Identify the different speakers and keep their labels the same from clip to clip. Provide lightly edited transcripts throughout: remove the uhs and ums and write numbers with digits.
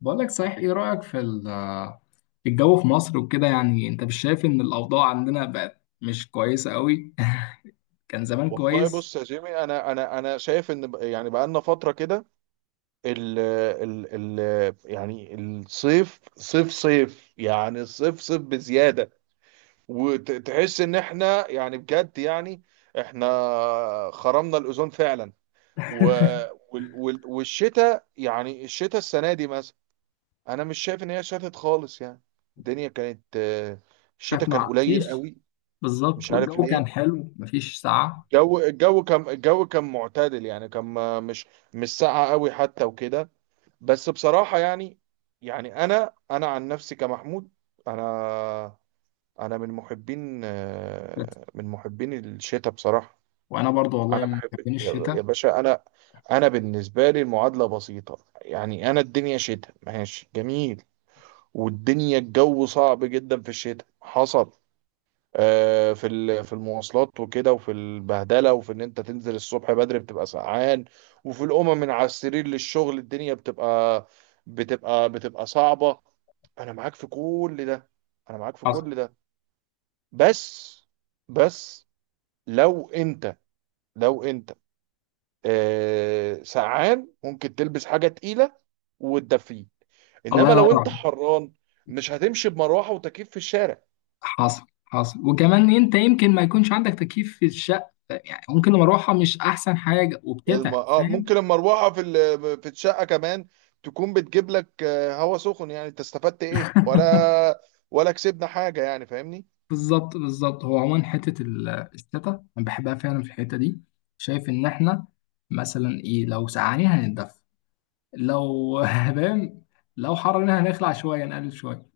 Speaker 1: بقول لك صحيح، ايه رأيك في في الجو في مصر وكده؟ يعني انت مش شايف ان الاوضاع عندنا بقت مش كويسة قوي؟ كان زمان
Speaker 2: والله
Speaker 1: كويس.
Speaker 2: بص يا جيمي، انا شايف ان يعني بقى لنا فتره كده. ال ال ال يعني الصيف صيف يعني الصيف صيف بزياده. وتحس ان احنا يعني بجد، يعني احنا خرمنا الاوزون فعلا. و والشتاء، يعني الشتاء السنه دي مثلا، انا مش شايف ان هي شتت خالص يعني. الدنيا كانت،
Speaker 1: كانت
Speaker 2: الشتاء كان
Speaker 1: ما
Speaker 2: قليل
Speaker 1: فيش،
Speaker 2: قوي.
Speaker 1: بالظبط،
Speaker 2: مش عارف
Speaker 1: والجو كان
Speaker 2: ليه.
Speaker 1: حلو، مفيش ساعة.
Speaker 2: الجو كان معتدل، يعني كان مش ساقعة قوي حتى وكده. بس بصراحة يعني، يعني انا عن نفسي كمحمود، انا انا من محبين، من محبين الشتاء بصراحة.
Speaker 1: وانا برضو والله
Speaker 2: انا
Speaker 1: من
Speaker 2: بحب.
Speaker 1: محبين
Speaker 2: يا
Speaker 1: الشتاء.
Speaker 2: باشا، انا بالنسبة لي المعادلة بسيطة. يعني انا الدنيا شتاء ماشي جميل. والدنيا الجو صعب جدا في الشتاء، حصل في المواصلات وكده، وفي البهدله، وفي ان انت تنزل الصبح بدري بتبقى سقعان. وفي الامم من على السرير للشغل، الدنيا بتبقى صعبه. انا معاك في كل ده. انا معاك في
Speaker 1: حصل.
Speaker 2: كل ده. بس بس، لو انت لو انت سقعان، ممكن تلبس حاجه تقيله وتدفيه.
Speaker 1: الله
Speaker 2: انما
Speaker 1: ينور
Speaker 2: لو انت
Speaker 1: عليك.
Speaker 2: حران، مش هتمشي بمروحه وتكييف في الشارع.
Speaker 1: حصل، حصل. وكمان انت يمكن ما يكونش عندك تكييف في الشقه، يعني ممكن المروحه مش احسن حاجه
Speaker 2: الم...
Speaker 1: وبتتعب،
Speaker 2: اه
Speaker 1: فاهم؟
Speaker 2: ممكن المروحه في الشقه كمان تكون بتجيب لك، هوا سخن. يعني انت استفدت ايه؟ ولا كسبنا حاجه يعني فاهمني.
Speaker 1: بالظبط بالظبط. هو عموما حته الشتا انا بحبها فعلا في الحته دي. شايف ان احنا مثلا ايه؟ لو سقعانين هنتدفى، لو فاهم، لو حرنا هنخلع شويه، نقلل شويه.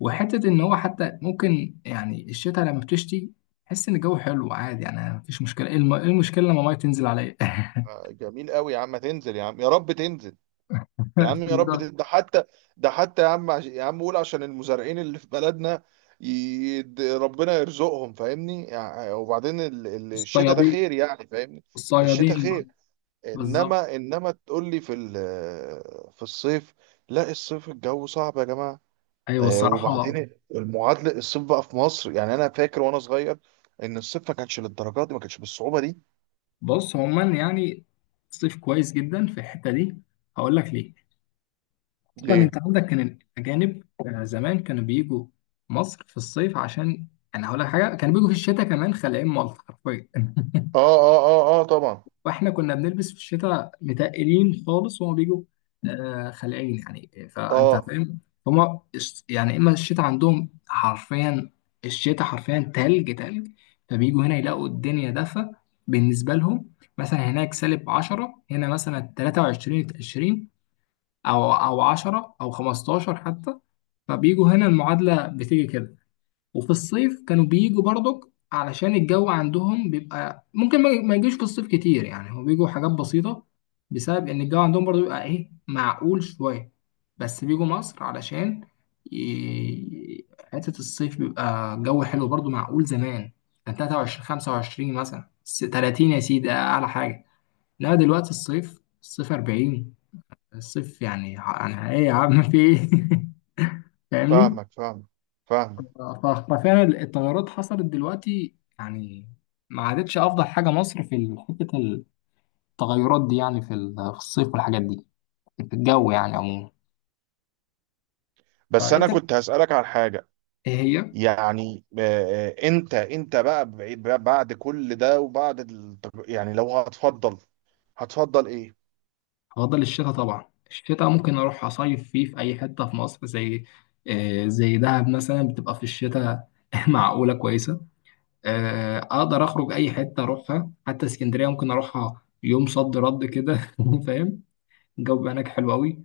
Speaker 1: وحته ان هو حتى ممكن يعني الشتاء لما بتشتي تحس ان الجو حلو عادي، يعني مفيش مشكله. ايه إيه المشكله لما الميه تنزل عليا؟
Speaker 2: جميل قوي يا عم، تنزل يا عم، يا رب تنزل. يا عم يا رب
Speaker 1: بالظبط.
Speaker 2: تنزل. ده حتى، يا عم، قول عشان المزارعين اللي في بلدنا، ربنا يرزقهم فاهمني. يعني وبعدين الشتاء ده
Speaker 1: الصيادين،
Speaker 2: خير يعني فاهمني. الشتاء
Speaker 1: الصيادين.
Speaker 2: خير.
Speaker 1: بالظبط.
Speaker 2: انما تقول لي في في الصيف. لا، الصيف الجو صعب يا جماعه.
Speaker 1: ايوه، الصراحه.
Speaker 2: وبعدين المعادله، الصيف بقى في مصر، يعني انا فاكر وانا صغير ان الصيف ما كانش للدرجه دي، ما كانش بالصعوبه دي.
Speaker 1: بص عموما يعني صيف كويس جدا في الحته دي. هقول لك ليه. اصلا
Speaker 2: ليه؟
Speaker 1: انت عندك كان الاجانب زمان كانوا بيجوا مصر في الصيف، عشان انا هقول لك حاجه، كانوا بيجوا في الشتاء كمان، خلاين مالطا حرفيا.
Speaker 2: اه، اه، اه، اه، طبعا.
Speaker 1: واحنا كنا بنلبس في الشتاء متقلين خالص وهما بيجوا خلقين، يعني فانت
Speaker 2: اه.
Speaker 1: فاهم. هما يعني اما الشتاء عندهم حرفيا، الشتاء حرفيا تلج. فبيجوا هنا يلاقوا الدنيا دفا بالنسبة لهم. مثلا هناك سالب 10، هنا مثلا 23، 20 او او 10 او 15 حتى. فبيجوا هنا، المعادلة بتيجي كده. وفي الصيف كانوا بيجوا برضك علشان الجو عندهم بيبقى ممكن ما يجيش في الصيف كتير. يعني هو بيجوا حاجات بسيطة بسبب إن الجو عندهم برضو بيبقى إيه معقول شوية، بس بيجوا مصر علشان ي- حتة الصيف بيبقى الجو حلو برضو معقول. زمان كان 23، 25 مثلا، 30 يا سيدي أعلى حاجة. لا دلوقتي الصيف، الصيف 40. الصيف يعني يعني إيه يا عم، في إيه؟ فاهمني؟
Speaker 2: فاهمك، فاهمك، فاهمك.
Speaker 1: ف- ففعلا التغيرات حصلت دلوقتي يعني. ما عادتش افضل حاجه مصر في حته التغيرات دي، يعني في في الصيف والحاجات دي، في الجو يعني عموما.
Speaker 2: بس انا
Speaker 1: فانت
Speaker 2: كنت هسالك على حاجه.
Speaker 1: ايه هي؟
Speaker 2: يعني انت بقى بقى بعد كل ده وبعد يعني لو هتفضل هتفضل ايه؟
Speaker 1: افضل الشتاء طبعا. الشتاء ممكن اروح اصيف فيه في اي حته في مصر، زي زي دهب مثلا بتبقى في الشتاء معقوله كويسه. اقدر اخرج اي حته اروحها، حتى اسكندريه ممكن اروحها يوم صد رد كده، فاهم؟ الجو بيبقى هناك حلو قوي.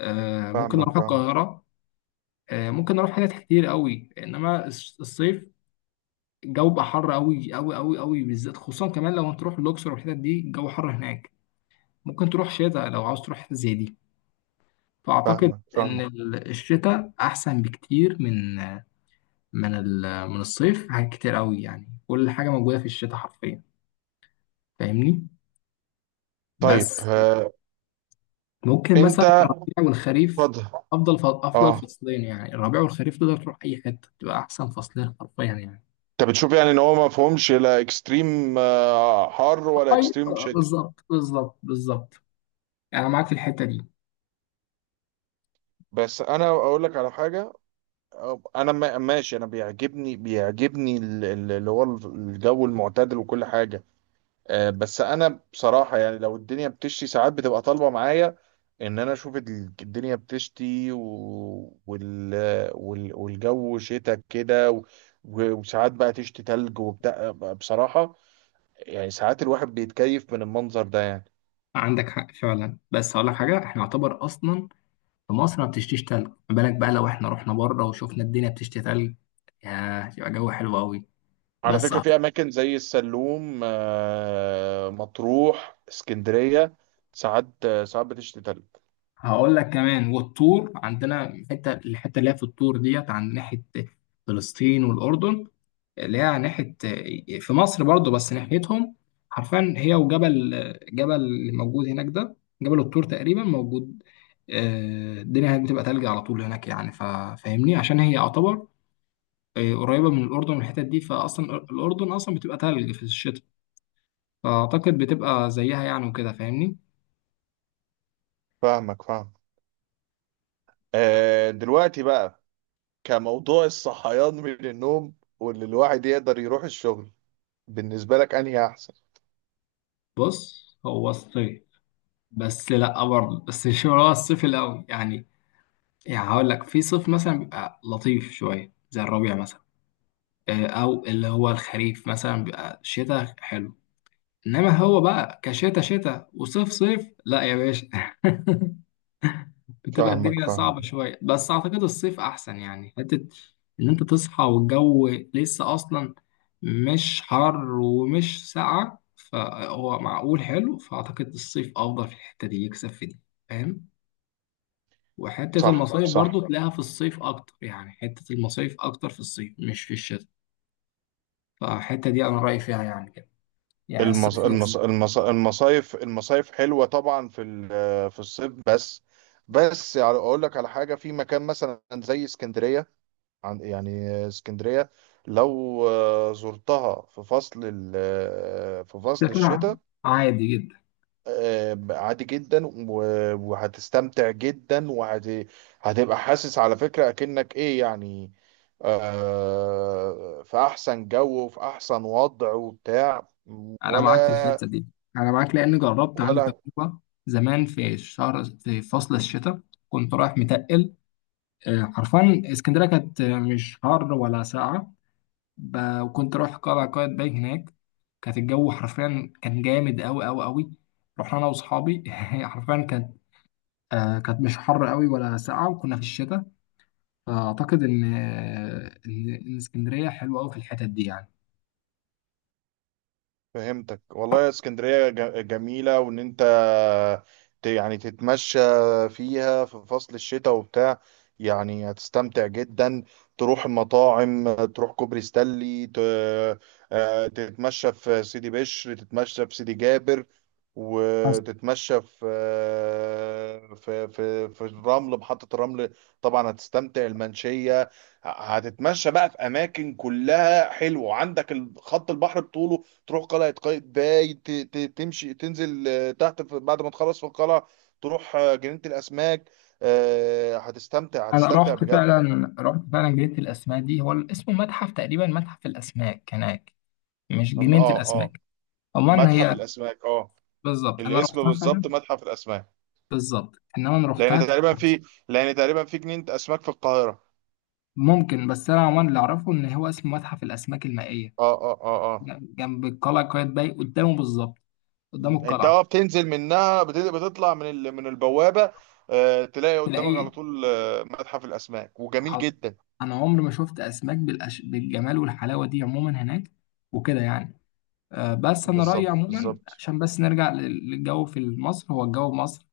Speaker 1: ممكن
Speaker 2: فاهمك،
Speaker 1: اروح
Speaker 2: فاهمك،
Speaker 1: القاهره، ممكن نروح حتت كتير قوي. انما الصيف الجو بقى حر قوي قوي قوي قوي، بالذات خصوصا كمان لو هتروح الاقصر والحتت دي، الجو حر هناك. ممكن تروح شتاء لو عاوز تروح حتة زي دي. فاعتقد
Speaker 2: فاهمك،
Speaker 1: ان
Speaker 2: فاهمك.
Speaker 1: الشتاء احسن بكتير من من من الصيف في حاجات كتير قوي. يعني كل حاجه موجوده في الشتاء حرفيا، فاهمني؟
Speaker 2: طيب،
Speaker 1: بس ممكن مثلا
Speaker 2: انت،
Speaker 1: الربيع والخريف
Speaker 2: اتفضل.
Speaker 1: افضل افضل
Speaker 2: اه،
Speaker 1: فصلين. يعني الربيع والخريف تقدر تروح اي حته، تبقى احسن فصلين حرفيا يعني.
Speaker 2: انت بتشوف يعني ان هو ما فهمش لا اكستريم، حر، ولا اكستريم
Speaker 1: ايوه
Speaker 2: شتاء.
Speaker 1: بالظبط بالظبط بالظبط. يعني انا معاك في الحته دي.
Speaker 2: بس انا اقول لك على حاجه. انا ماشي، انا بيعجبني اللي هو الجو المعتدل وكل حاجه. بس انا بصراحه يعني، لو الدنيا بتشتي ساعات، بتبقى طالبه معايا ان انا اشوف الدنيا بتشتي، والجو شتاء كده، وساعات بقى تشتي تلج وبتاع بصراحه. يعني ساعات الواحد بيتكيف من المنظر ده يعني.
Speaker 1: عندك حق فعلا. بس هقول لك حاجه، احنا يعتبر اصلا في مصر ما بتشتيش تلج، ما بالك بقى لو احنا رحنا بره وشفنا الدنيا بتشتي تلج؟ يا يبقى جو حلو قوي.
Speaker 2: على
Speaker 1: بس
Speaker 2: فكرة في أماكن زي السلوم، مطروح، اسكندرية، ساعات بتشتي تلج.
Speaker 1: هقول لك كمان، والطور عندنا حته، الحته اللي هي في الطور ديت عند ناحيه فلسطين والاردن، اللي هي على ناحية في مصر برضو بس ناحيتهم، حرفيا هي وجبل، جبل اللي موجود هناك ده، جبل الطور تقريبا موجود. الدنيا هناك بتبقى تلج على طول هناك يعني، فاهمني، عشان هي يعتبر قريبة من الأردن والحتت دي. فأصلا الأردن أصلا بتبقى تلج في الشتاء، فأعتقد بتبقى زيها يعني وكده، فاهمني؟
Speaker 2: فاهمك، فاهم. دلوقتي بقى، كموضوع الصحيان من النوم واللي الواحد يقدر يروح الشغل، بالنسبة لك أنهي أحسن؟
Speaker 1: بص هو الصيف، بس لأ برضه، بس مش هو الصيف الأول يعني. يعني هقول لك في صيف مثلا بيبقى لطيف شوية زي الربيع مثلا، او اللي هو الخريف مثلا بيبقى شتاء حلو. انما هو بقى كشتاء شتاء وصيف صيف، لا يا باشا. بتبقى
Speaker 2: فاهمك،
Speaker 1: الدنيا صعبة
Speaker 2: فاهم.
Speaker 1: شوية. بس اعتقد الصيف احسن، يعني حتة ان انت تصحى والجو لسه اصلا مش حر ومش ساقعة، فهو معقول حلو. فاعتقد الصيف افضل في الحتة دي، يكسب في دي، فاهم؟ وحتة
Speaker 2: صح،
Speaker 1: المصايف برضو
Speaker 2: صح.
Speaker 1: تلاقيها في الصيف اكتر، يعني حتة المصايف اكتر في الصيف مش في الشتاء. فالحتة دي انا رأيي فيها يعني كده، يعني الصيف يكسب.
Speaker 2: المصايف حلوة طبعا في في الصيف. بس، بس يعني أقول لك على حاجة. في مكان مثلا زي اسكندرية، عن يعني اسكندرية لو زرتها في فصل في فصل
Speaker 1: الشتاء
Speaker 2: الشتاء،
Speaker 1: عادي جدا.
Speaker 2: عادي جدا، وهتستمتع جدا. وهتبقى حاسس على فكرة أكنك إيه يعني، في أحسن جو وفي أحسن وضع وبتاع.
Speaker 1: انا معاك في
Speaker 2: ولا،
Speaker 1: الحته دي. انا معاك لان جربت عندي
Speaker 2: ولا،
Speaker 1: تجربه زمان في الشهر في فصل الشتاء. كنت رايح متقل، حرفيا اسكندريه كانت مش حر ولا ساقعه. وكنت رايح قلعه قايتباي هناك، كانت الجو حرفيا كان جامد قوي قوي قوي. رحنا انا واصحابي. حرفيا كانت كانت مش حر قوي ولا ساقعه، وكنا في الشتاء. فاعتقد ان إن اسكندريه حلوه قوي في الحتت دي يعني.
Speaker 2: فهمتك والله. اسكندرية جميلة، وان انت يعني تتمشى فيها في فصل الشتاء وبتاع، يعني هتستمتع جدا. تروح المطاعم، تروح كوبري ستانلي، تتمشى في سيدي بشر، تتمشى في سيدي جابر، وتتمشى في، في محطة الرمل. طبعا هتستمتع، المنشية. هتتمشى بقى في اماكن كلها حلوه، عندك خط البحر بطوله. تروح قلعة قايتباي، تمشي، تنزل تحت، بعد ما تخلص في القلعة تروح جنينة الأسماك. هتستمتع
Speaker 1: انا
Speaker 2: هتستمتع
Speaker 1: رحت
Speaker 2: بجد.
Speaker 1: فعلا، رحت فعلا جنينة الاسماك دي، هو اسمه متحف تقريبا، متحف الاسماك هناك، مش جنينة
Speaker 2: اه، اه،
Speaker 1: الاسماك. عموما
Speaker 2: متحف
Speaker 1: هي
Speaker 2: الأسماك. اه،
Speaker 1: بالظبط، انا
Speaker 2: الاسم
Speaker 1: رحتها فعلا.
Speaker 2: بالظبط متحف الأسماك.
Speaker 1: بالظبط، انما انا
Speaker 2: لأن
Speaker 1: رحتها كانت
Speaker 2: تقريبا
Speaker 1: فرنسا.
Speaker 2: في لأن تقريبا في جنينة أسماك في القاهرة.
Speaker 1: ممكن، بس انا عموما اللي اعرفه ان هو اسمه متحف الاسماك المائية،
Speaker 2: اه، اه، اه، اه.
Speaker 1: جنب القلعة قايتباي، قدامه بالظبط، قدام
Speaker 2: انت
Speaker 1: القلعة،
Speaker 2: بتنزل منها، بتطلع من من البوابة، تلاقي قدامك على
Speaker 1: تلاقيه.
Speaker 2: طول، متحف الأسماك، وجميل
Speaker 1: حاضر.
Speaker 2: جدا.
Speaker 1: انا عمري ما شفت اسماك بالجمال والحلاوه دي عموما هناك وكده يعني. أه بس انا رايي
Speaker 2: بالظبط،
Speaker 1: عموما،
Speaker 2: بالظبط.
Speaker 1: عشان بس نرجع للجو في مصر، هو الجو في مصر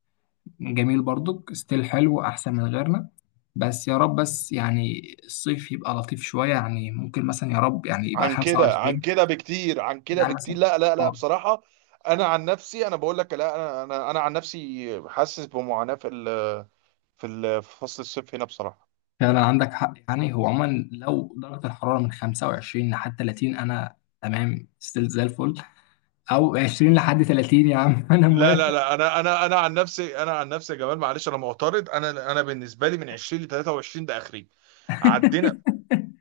Speaker 1: جميل برضك، ستيل حلو احسن من غيرنا. بس يا رب، بس يعني الصيف يبقى لطيف شوية، يعني ممكن مثلا يا رب يعني يبقى اه
Speaker 2: عن
Speaker 1: 25.
Speaker 2: كده بكتير، عن كده
Speaker 1: يعني مثلا
Speaker 2: بكتير. لا، لا، لا،
Speaker 1: اه
Speaker 2: بصراحة انا عن نفسي، انا بقول لك لا. انا عن نفسي حاسس بمعاناة في ال، في فصل الصيف هنا بصراحة.
Speaker 1: فعلا عندك حق. يعني هو عموما لو درجة الحرارة من 25 لحد 30 انا تمام ستيل زي الفل، او 20 لحد 30 يا عم انا
Speaker 2: لا، لا،
Speaker 1: موافق.
Speaker 2: لا، انا عن نفسي، يا جمال معلش انا معترض. انا بالنسبه لي من 20 ل 23، ده اخري. عدينا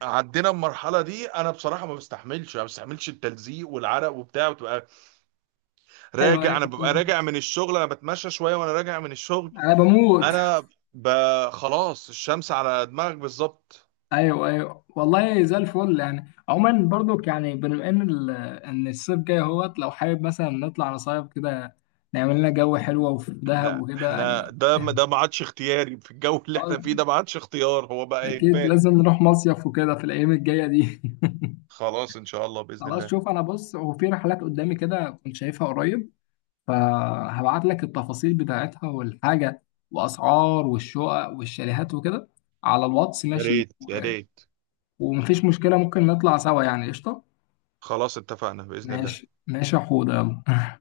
Speaker 2: عدينا المرحله دي. انا بصراحه ما بستحملش التلزيق والعرق وبتاع، وتبقى
Speaker 1: ايوه
Speaker 2: راجع.
Speaker 1: ايوه
Speaker 2: انا ببقى
Speaker 1: فعلاً.
Speaker 2: راجع من الشغل، انا بتمشى شويه وانا راجع من الشغل.
Speaker 1: انا بموت.
Speaker 2: انا ب... خلاص الشمس على دماغك بالظبط.
Speaker 1: ايوه ايوه والله زي الفل. يعني عموما برضو، يعني بما ان ان الصيف جاي اهوت، لو حابب مثلا نطلع نصيف كده، نعمل لنا جو حلو وفي دهب
Speaker 2: احنا
Speaker 1: وكده
Speaker 2: احنا
Speaker 1: يعني.
Speaker 2: ده، ده ما عادش اختياري. في الجو اللي
Speaker 1: خلاص،
Speaker 2: احنا فيه ده، ما عادش اختيار، هو بقى
Speaker 1: اكيد
Speaker 2: اجباري.
Speaker 1: لازم نروح مصيف وكده في الايام الجايه دي.
Speaker 2: خلاص ان شاء الله، باذن
Speaker 1: خلاص
Speaker 2: الله.
Speaker 1: شوف، انا بص هو في رحلات قدامي كده كنت شايفها قريب، فهبعت لك التفاصيل بتاعتها والحاجه، واسعار والشقق والشاليهات وكده، على الواتس،
Speaker 2: يا
Speaker 1: ماشي؟
Speaker 2: ريت يا ريت.
Speaker 1: ومفيش مشكله، ممكن نطلع سوا يعني، قشطه.
Speaker 2: خلاص اتفقنا باذن الله.
Speaker 1: ماشي ماشي يا حوده، يلا.